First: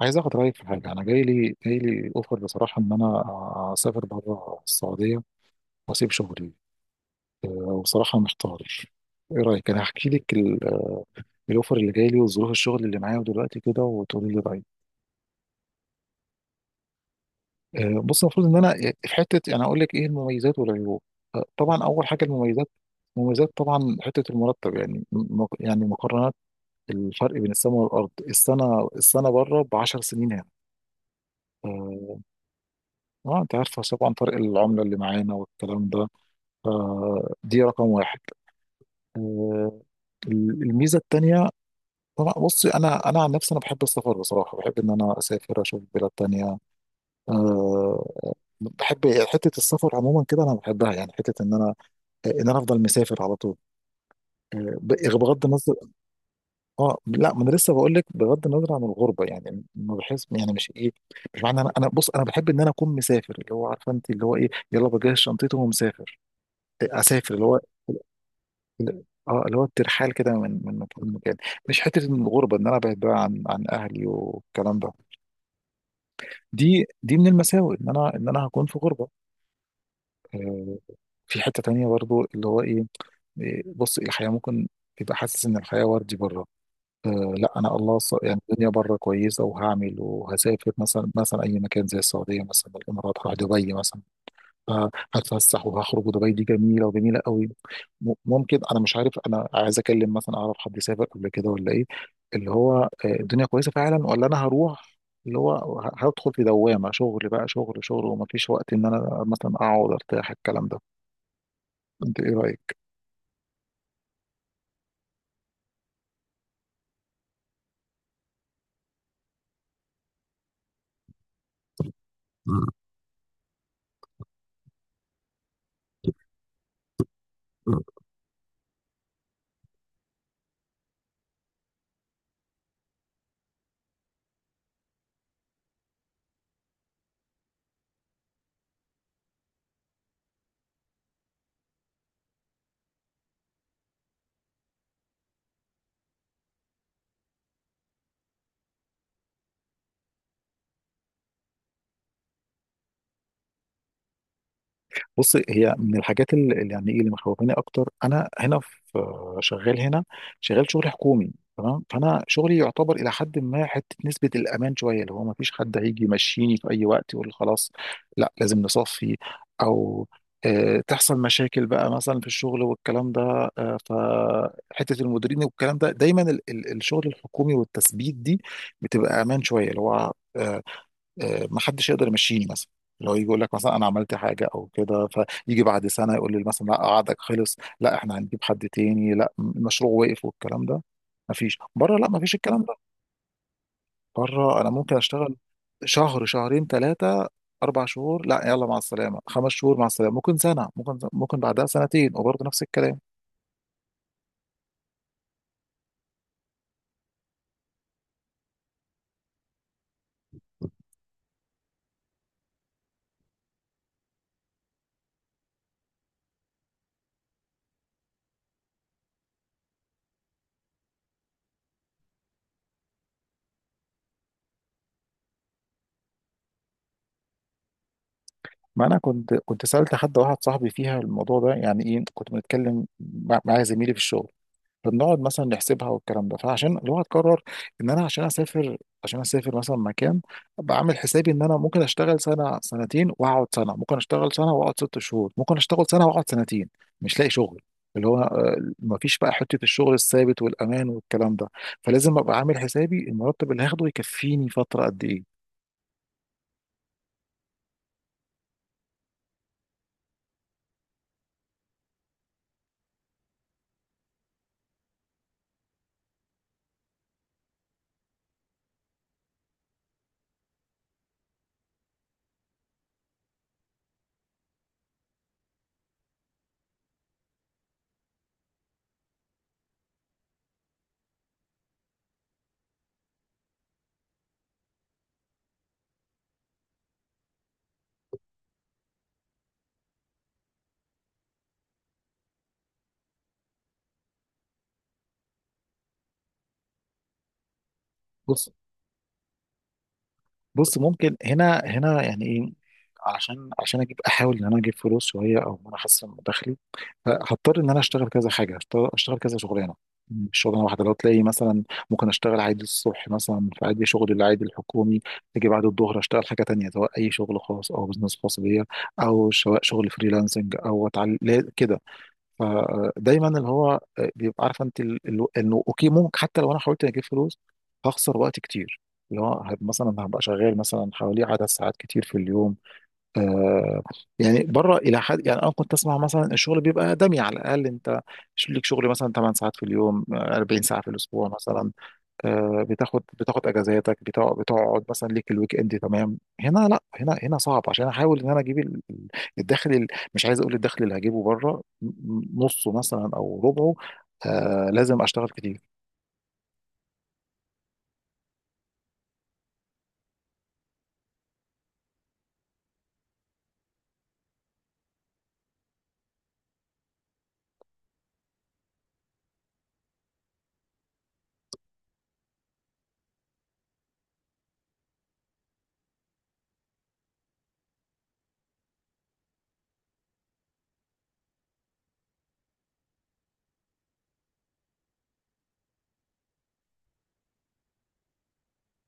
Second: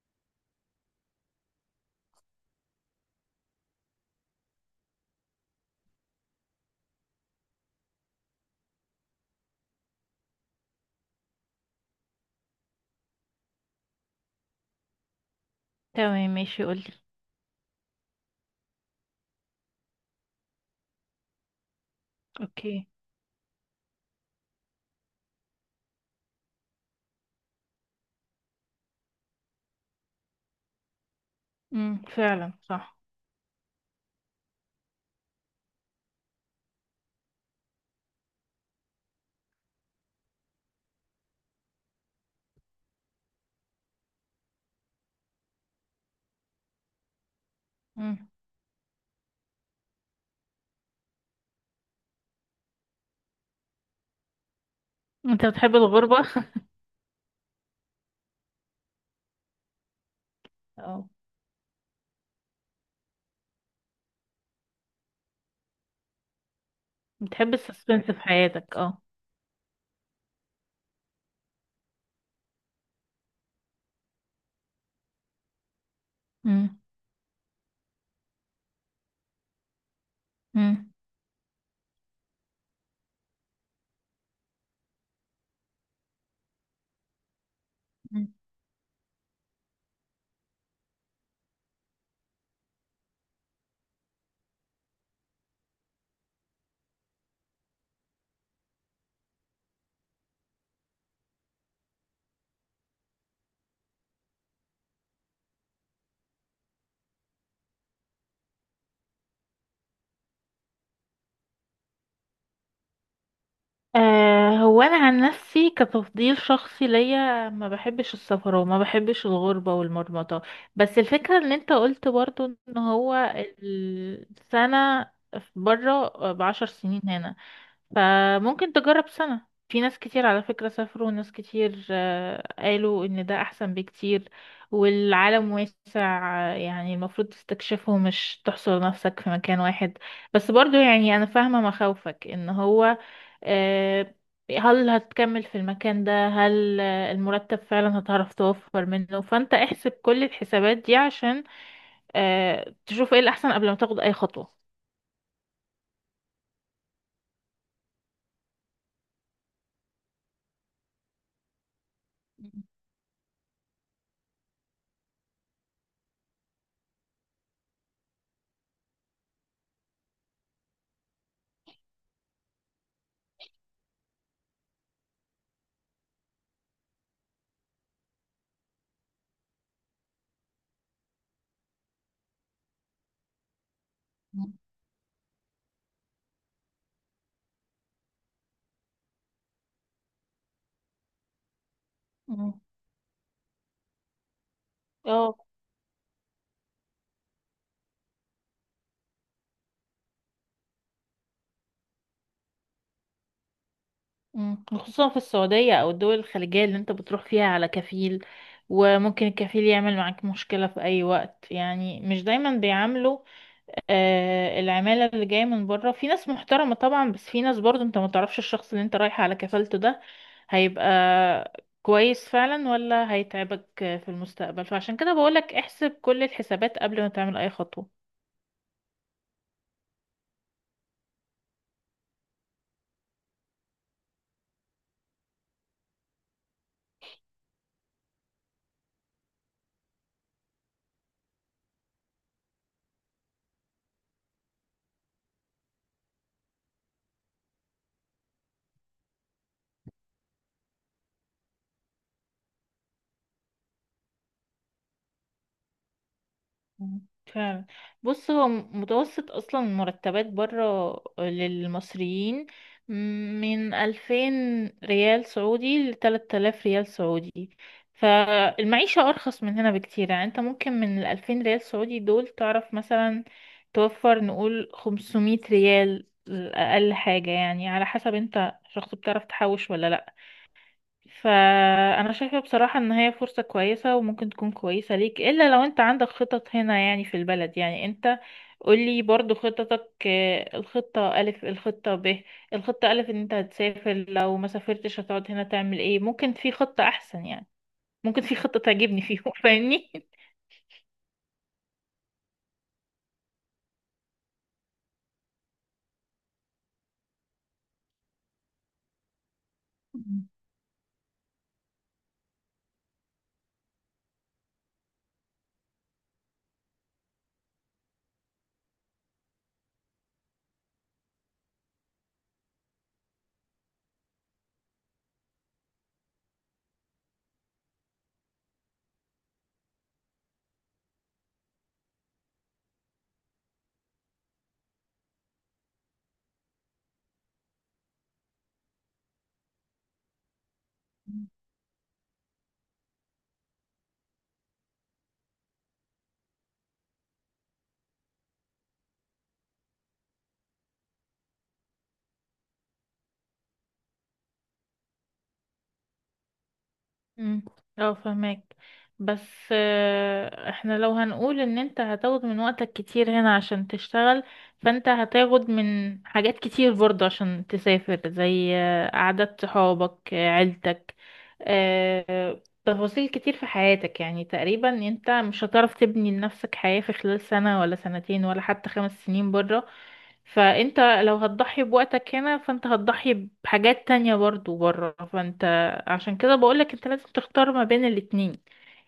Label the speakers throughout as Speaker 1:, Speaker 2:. Speaker 1: عايز اخد رايك في حاجه. انا جاي لي اوفر، بصراحه، ان انا اسافر بره السعوديه واسيب شغلي. وبصراحه محتار. ايه رايك؟ انا هحكي لك الاوفر اللي جاي لي وظروف الشغل اللي معايا دلوقتي كده وتقولي لي رايك.
Speaker 2: تمام، ماشي قولي.
Speaker 1: بص، المفروض ان انا يعني في حته يعني اقول لك ايه المميزات والعيوب. طبعا، اول حاجه المميزات.
Speaker 2: اوكي.
Speaker 1: المميزات طبعا حته المرتب، يعني يعني مقارنات، الفرق بين السماء والارض. السنه بره ب 10 سنين هنا. أه،
Speaker 2: فعلا صح.
Speaker 1: اه انت عارفه طبعا فرق العمله اللي معانا والكلام ده. فدي رقم واحد. آه، الميزه التانيه، طبعا. بصي، انا عن نفسي انا بحب السفر، بصراحه بحب ان انا اسافر اشوف بلاد تانية. أه
Speaker 2: امم
Speaker 1: بحب حته السفر عموما كده، انا بحبها. يعني حته ان انا افضل مسافر على طول. بغض
Speaker 2: انت
Speaker 1: النظر.
Speaker 2: بتحب الغربة؟
Speaker 1: اه، لا، ما انا لسه بقول لك بغض النظر عن الغربه. يعني ما بحس، يعني مش ايه،
Speaker 2: اه،
Speaker 1: مش معنى، انا بص، انا بحب ان انا اكون مسافر، اللي هو عارفه انت، اللي هو ايه، يلا بجهز شنطتي ومسافر. اسافر، اللي
Speaker 2: بتحب
Speaker 1: هو
Speaker 2: السسبنس في حياتك؟ اه.
Speaker 1: اللي هو الترحال كده من مكان لمكان. مش حته إن الغربه ان انا ابعد بقى عن اهلي والكلام ده.
Speaker 2: امم
Speaker 1: دي من المساوئ ان انا هكون في غربه. آه،
Speaker 2: امم
Speaker 1: في حته تانية برضو، اللي هو ايه؟ بص، الحياه ممكن تبقى حاسس ان الحياه وردي بره. لا، انا، الله،
Speaker 2: مم.
Speaker 1: يعني الدنيا بره كويسه وهعمل وهسافر. مثلا اي مكان زي السعوديه، مثلا الامارات، هروح دبي مثلا، هتفسح وهخرج، ودبي دي جميله وجميله قوي. ممكن انا مش عارف، انا عايز اكلم مثلا، اعرف حد سافر قبل كده ولا ايه، اللي هو الدنيا كويسه فعلا ولا انا هروح، اللي هو هدخل في دوامه شغل بقى، شغل ومفيش وقت ان انا مثلا اقعد ارتاح، الكلام ده. انت ايه رايك؟
Speaker 2: آه، هو انا عن نفسي كتفضيل شخصي ليا ما بحبش السفر وما بحبش الغربة والمرمطة، بس الفكرة ان انت قلت برضو ان هو السنة بره ب10 سنين هنا، فممكن تجرب سنة. في ناس كتير على فكرة سافروا، وناس كتير قالوا ان ده احسن بكتير، والعالم واسع. يعني المفروض تستكشفه مش تحصر نفسك في مكان واحد. بس برضو يعني انا فاهمة مخاوفك، ان هو آه، هل هتكمل في المكان ده؟ هل المرتب فعلا هتعرف توفر منه؟ فانت احسب كل الحسابات دي عشان تشوف ايه الاحسن قبل ما تاخد اي خطوة.
Speaker 1: بص، هي من الحاجات اللي يعني ايه، اللي مخوفاني اكتر، انا هنا في شغال هنا، شغال شغل حكومي، تمام. فانا شغلي
Speaker 2: مم.
Speaker 1: يعتبر الى حد ما حته نسبه الامان شويه، اللي هو ما فيش حد هيجي يمشيني في اي وقت يقول خلاص لا لازم نصفي، او تحصل مشاكل بقى مثلا في الشغل والكلام ده. فحته المديرين والكلام ده، دايما الشغل الحكومي والتثبيت دي بتبقى امان شويه، اللي هو ما حدش يقدر يمشيني مثلا، اللي هو يجي يقول لك مثلا انا عملت حاجه او كده، فيجي بعد سنه يقول لي مثلا لا عقدك خلص، لا احنا هنجيب حد تاني، لا المشروع وقف، والكلام ده. ما فيش بره لا، ما فيش
Speaker 2: مم.
Speaker 1: الكلام ده. بره انا ممكن اشتغل
Speaker 2: اه.
Speaker 1: شهر، شهرين، 3، 4 شهور، لا يلا مع السلامه، 5 شهور مع السلامه، ممكن سنه، ممكن بعدها سنتين، وبرضه نفس الكلام.
Speaker 2: مم. خصوصا في السعودية أو الدول الخليجية اللي أنت بتروح فيها على كفيل، وممكن الكفيل يعمل معاك مشكلة في أي وقت، يعني مش دايما بيعاملوا. آه، العمالة اللي جاية من بره في ناس محترمة طبعا، بس في ناس برضو أنت ما تعرفش الشخص اللي أنت رايح على كفالته ده هيبقى كويس فعلا ولا هيتعبك في المستقبل، فعشان كده بقولك احسب كل الحسابات قبل ما تعمل أي خطوة.
Speaker 1: ما انا كنت سالت حد، واحد صاحبي فيها الموضوع ده، يعني ايه، كنت بنتكلم مع زميلي في الشغل، فبنقعد مثلا نحسبها والكلام ده، فعشان اللي هو هتقرر ان انا عشان اسافر مثلا مكان، بعمل حسابي ان انا ممكن اشتغل سنه، سنتين واقعد سنه، ممكن اشتغل سنه واقعد 6 شهور، ممكن اشتغل سنه واقعد سنتين مش لاقي شغل، اللي هو ما فيش بقى حته الشغل الثابت والامان والكلام ده. فلازم ابقى عامل حسابي المرتب اللي هاخده يكفيني فتره قد ايه.
Speaker 2: فعلا. بص، هو متوسط اصلا المرتبات بره للمصريين من 2000 ريال سعودي لتلات آلاف ريال سعودي، فالمعيشة أرخص من هنا بكتير. يعني انت ممكن من الـ2000 ريال سعودي دول تعرف مثلا توفر نقول 500 ريال أقل حاجة، يعني على حسب انت شخص بتعرف تحوش ولا لأ. فانا شايفة بصراحة ان هي فرصة كويسة، وممكن تكون كويسة ليك، الا لو انت عندك خطط هنا يعني في البلد، يعني انت قولي برضو خططك. الخطة ألف، الخطة ب. الخطة ألف ان انت هتسافر، لو ما سافرتش هتقعد هنا تعمل ايه؟ ممكن في خطة احسن يعني، ممكن في
Speaker 1: بص
Speaker 2: خطة تعجبني فيهم فاهمني؟
Speaker 1: بص ممكن هنا يعني ايه، عشان اجيب، احاول ان انا اجيب فلوس شويه او ان انا احسن من دخلي، هضطر ان انا اشتغل كذا حاجه، أشتغل كذا شغلانه مش شغلانه واحده. لو تلاقي مثلا ممكن اشتغل عادي الصبح، مثلا في عادي شغل العادي الحكومي، تيجي بعد الظهر اشتغل حاجه تانية، سواء اي شغل خاص او بزنس خاص بيا، او سواء شغل فريلانسنج او اتعلم كده. فدايما اللي هو بيبقى عارف انت انه اوكي، ممكن حتى لو انا حاولت اجيب فلوس هخسر وقت كتير، اللي هو مثلا هبقى شغال مثلا حوالي عدد ساعات كتير في اليوم. آه يعني بره الى حد، يعني انا كنت اسمع، مثلا الشغل بيبقى دمي على الاقل انت ليك شغل مثلا 8 ساعات في اليوم، 40 ساعه في الاسبوع مثلا. بتاخد اجازاتك، بتقعد مثلا ليك الويك اند، تمام. هنا لا، هنا صعب عشان احاول ان انا اجيب الدخل، مش عايز اقول الدخل اللي هجيبه بره نصه مثلا او ربعه، لازم اشتغل كتير.
Speaker 2: امم. اه، فهمك. بس احنا لو هنقول ان انت هتاخد من وقتك كتير هنا عشان تشتغل، فانت هتاخد من حاجات كتير برضه عشان تسافر، زي قعدات صحابك، عيلتك، تفاصيل كتير في حياتك. يعني تقريبا انت مش هتعرف تبني لنفسك حياة في خلال سنة ولا سنتين ولا حتى 5 سنين بره. فانت لو هتضحي بوقتك هنا، فانت هتضحي بحاجات تانية برضو بره. فانت عشان كده بقولك انت لازم تختار ما بين الاتنين،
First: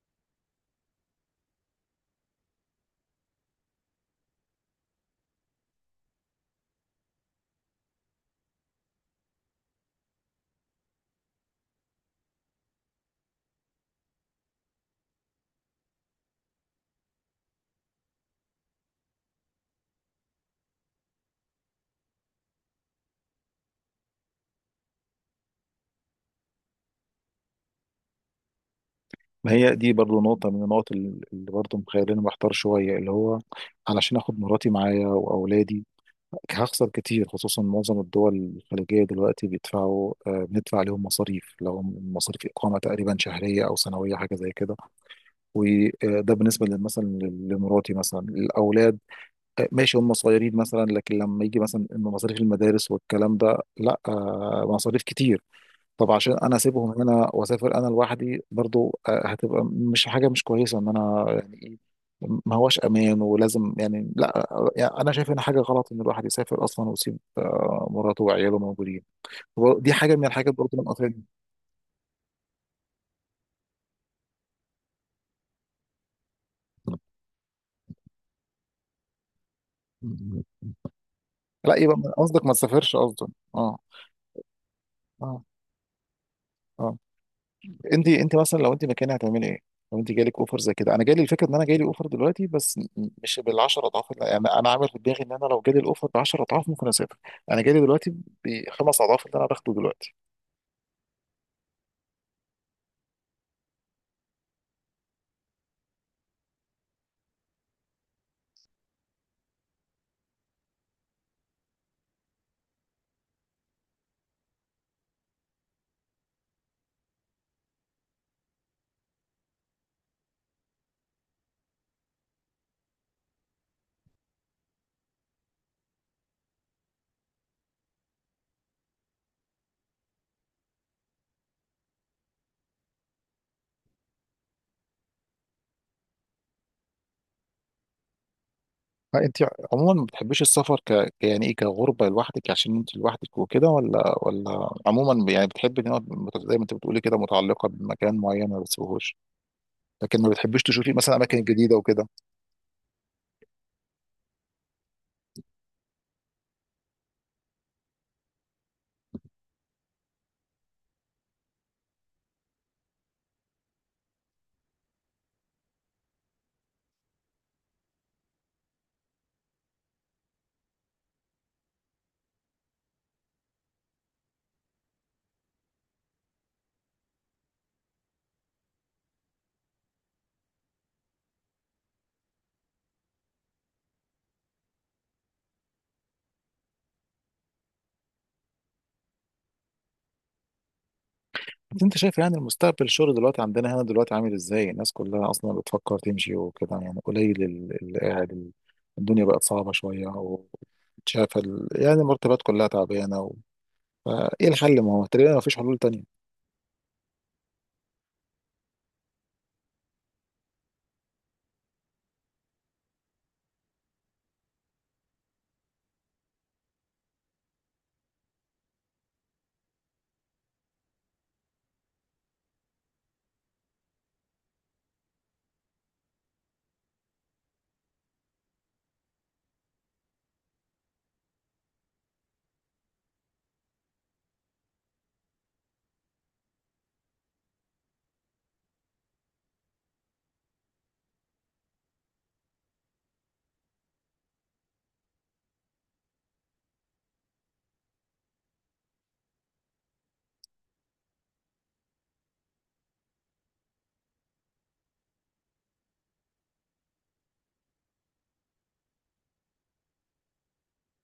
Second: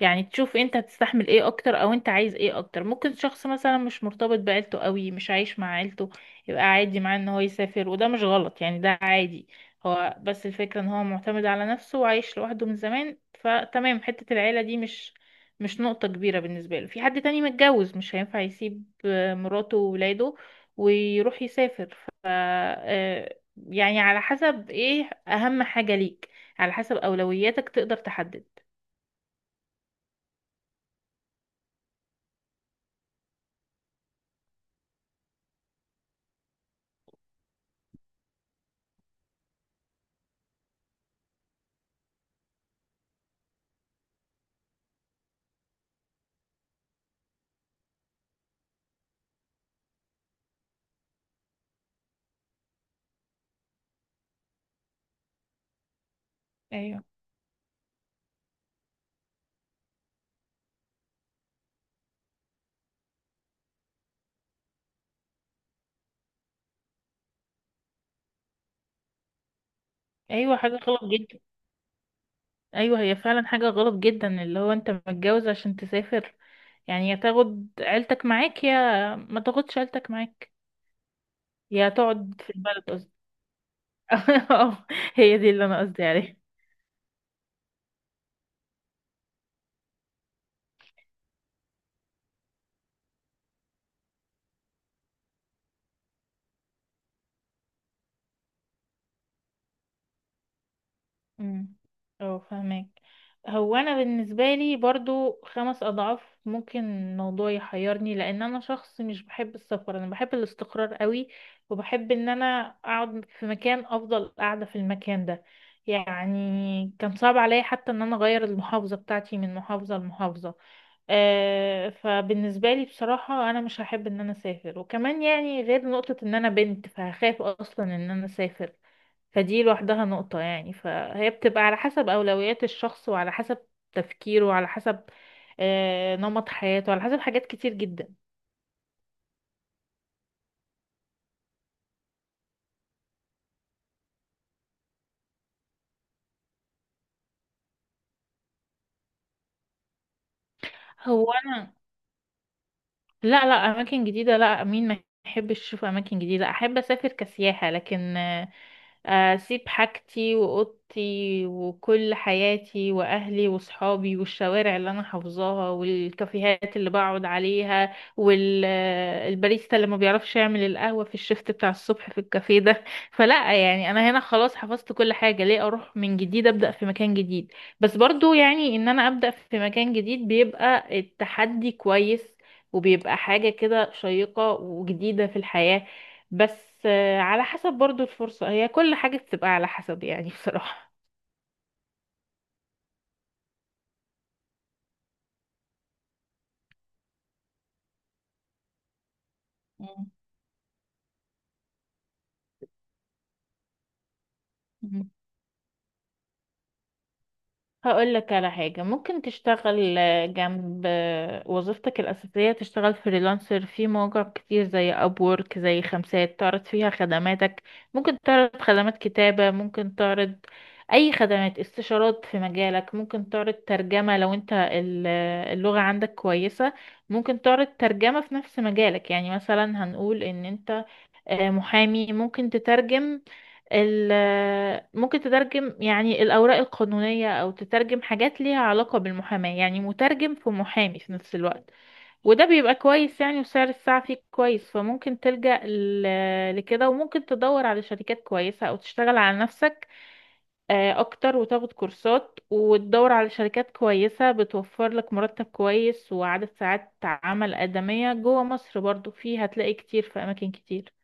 Speaker 2: يعني تشوف انت هتستحمل ايه اكتر، او انت عايز ايه اكتر. ممكن شخص مثلا مش مرتبط بعيلته قوي، مش عايش مع عيلته، يبقى عادي معاه ان هو يسافر، وده مش غلط يعني، ده عادي. هو بس الفكرة ان هو معتمد على نفسه وعايش لوحده من زمان، فتمام حتة العيلة دي مش نقطة كبيرة بالنسبة له. في حد تاني متجوز مش هينفع يسيب مراته وولاده ويروح يسافر، ف آه، يعني على حسب ايه اهم حاجة ليك، على حسب اولوياتك تقدر تحدد.
Speaker 1: ما هي دي برضو نقطة من النقط، اللي برضو مخليني محتار شوية، اللي هو علشان اخد مراتي معايا واولادي هخسر كتير، خصوصا معظم الدول الخليجية دلوقتي بيدفعوا آه بندفع عليهم مصاريف. لو مصاريف اقامة تقريبا، شهرية او سنوية حاجة زي كده، وده بالنسبه مثلا لمراتي مثلا، الاولاد ماشي هم صغيرين مثلا، لكن لما يجي مثلا إن مصاريف المدارس والكلام ده لا، مصاريف كتير. طب عشان انا اسيبهم
Speaker 2: ايوه.
Speaker 1: هنا واسافر انا لوحدي برضو، هتبقى مش حاجه، مش كويسه ان انا يعني ايه، ما هوش امان، ولازم يعني لا. يعني انا شايف ان حاجه غلط ان الواحد يسافر اصلا ويسيب مراته وعياله موجودين. دي حاجه من الحاجات
Speaker 2: ايوه،
Speaker 1: برضو
Speaker 2: حاجة
Speaker 1: اللي
Speaker 2: غلط
Speaker 1: مقاطعني.
Speaker 2: جدا. ايوه، هي فعلا حاجة غلط جدا، اللي هو انت متجوز عشان تسافر، يعني يا تاخد عيلتك معاك يا ما تاخدش عيلتك معاك،
Speaker 1: لا
Speaker 2: يا
Speaker 1: يبقى
Speaker 2: تقعد
Speaker 1: قصدك ما
Speaker 2: في البلد
Speaker 1: تسافرش
Speaker 2: قصدي.
Speaker 1: قصدك. اه،
Speaker 2: اه. هي
Speaker 1: اه،
Speaker 2: دي اللي انا قصدي عليها.
Speaker 1: اه. انت مثلا لو انت مكاني هتعملي ايه؟ لو انت جالك اوفر زي كده، انا جالي الفكره ان انا جالي اوفر دلوقتي بس، مش بال 10 اضعاف، يعني انا عامل في دماغي ان انا لو جالي الاوفر ب 10 اضعاف ممكن اسافر. انا جالي دلوقتي ب5 اضعاف اللي انا باخده دلوقتي.
Speaker 2: امم. اه، فهمك. هو انا بالنسبه لي برضو 5 اضعاف ممكن الموضوع يحيرني، لان انا شخص مش بحب السفر، انا بحب الاستقرار قوي، وبحب ان انا اقعد في مكان. افضل قاعده في المكان ده، يعني كان صعب عليا حتى ان انا اغير المحافظه بتاعتي من محافظه لمحافظه. آه، فبالنسبه لي بصراحه انا مش هحب ان انا اسافر، وكمان يعني غير نقطه ان انا بنت فهخاف اصلا ان انا اسافر. فدي لوحدها نقطة يعني، فهي بتبقى على حسب أولويات الشخص وعلى حسب تفكيره وعلى حسب نمط حياته، على حسب حاجات كتير جدا.
Speaker 1: انت عموما ما بتحبيش السفر، يعني ايه، كغربه لوحدك عشان انت لوحدك وكده، ولا عموما يعني بتحبي ان هو زي ما انت بتقولي كده، متعلقه بمكان معين ما بتسيبهوش، لكن ما بتحبيش تشوفي مثلا
Speaker 2: هو
Speaker 1: اماكن
Speaker 2: أنا
Speaker 1: جديده وكده؟
Speaker 2: لا لا اماكن جديده، لا، مين ما يحبش يشوف اماكن جديده؟ احب اسافر كسياحه، لكن اسيب حاجتي واوضتي وكل حياتي واهلي وصحابي والشوارع اللي انا حافظاها والكافيهات اللي بقعد عليها والباريستا اللي ما بيعرفش يعمل القهوه في الشفت بتاع الصبح في الكافيه ده؟ فلا يعني انا هنا خلاص حفظت كل حاجه، ليه اروح من جديد ابدا في مكان جديد؟ بس برضو يعني ان انا ابدا في مكان جديد بيبقى التحدي كويس، وبيبقى حاجة كده شيقة وجديدة في الحياة. بس على حسب برضو الفرصة، هي كل حاجة بتبقى على حسب يعني بصراحة.
Speaker 1: انت شايف يعني المستقبل، الشغل دلوقتي عندنا هنا دلوقتي عامل ازاي؟ الناس كلها اصلا بتفكر تمشي وكده، يعني قليل اللي قاعد، الدنيا بقت صعبة شوية،
Speaker 2: مم.
Speaker 1: وشايف يعني المرتبات كلها تعبانة فايه الحل؟ ما هو
Speaker 2: مم.
Speaker 1: تقريبا ما فيش حلول تانية.
Speaker 2: هقول لك على حاجة. ممكن تشتغل جنب وظيفتك الأساسية، تشتغل فريلانسر في مواقع كتير زي أبورك، زي خمسات، تعرض فيها خدماتك. ممكن تعرض خدمات كتابة، ممكن تعرض أي خدمات استشارات في مجالك، ممكن تعرض ترجمة لو أنت اللغة عندك كويسة. ممكن تعرض ترجمة في نفس مجالك، يعني مثلا هنقول إن أنت محامي ممكن تترجم ال آه، ممكن تترجم يعني الأوراق القانونية، أو تترجم حاجات ليها علاقة بالمحاماة، يعني مترجم في محامي في نفس الوقت. وده بيبقى كويس يعني، وسعر الساعة فيه كويس، فممكن تلجأ لكده، وممكن تدور على شركات كويسة أو تشتغل على نفسك أكتر، وتاخد كورسات وتدور على شركات كويسة بتوفر لك مرتب كويس وعدد ساعات عمل آدمية جوه مصر برضو، فيه هتلاقي كتير في أماكن كتير.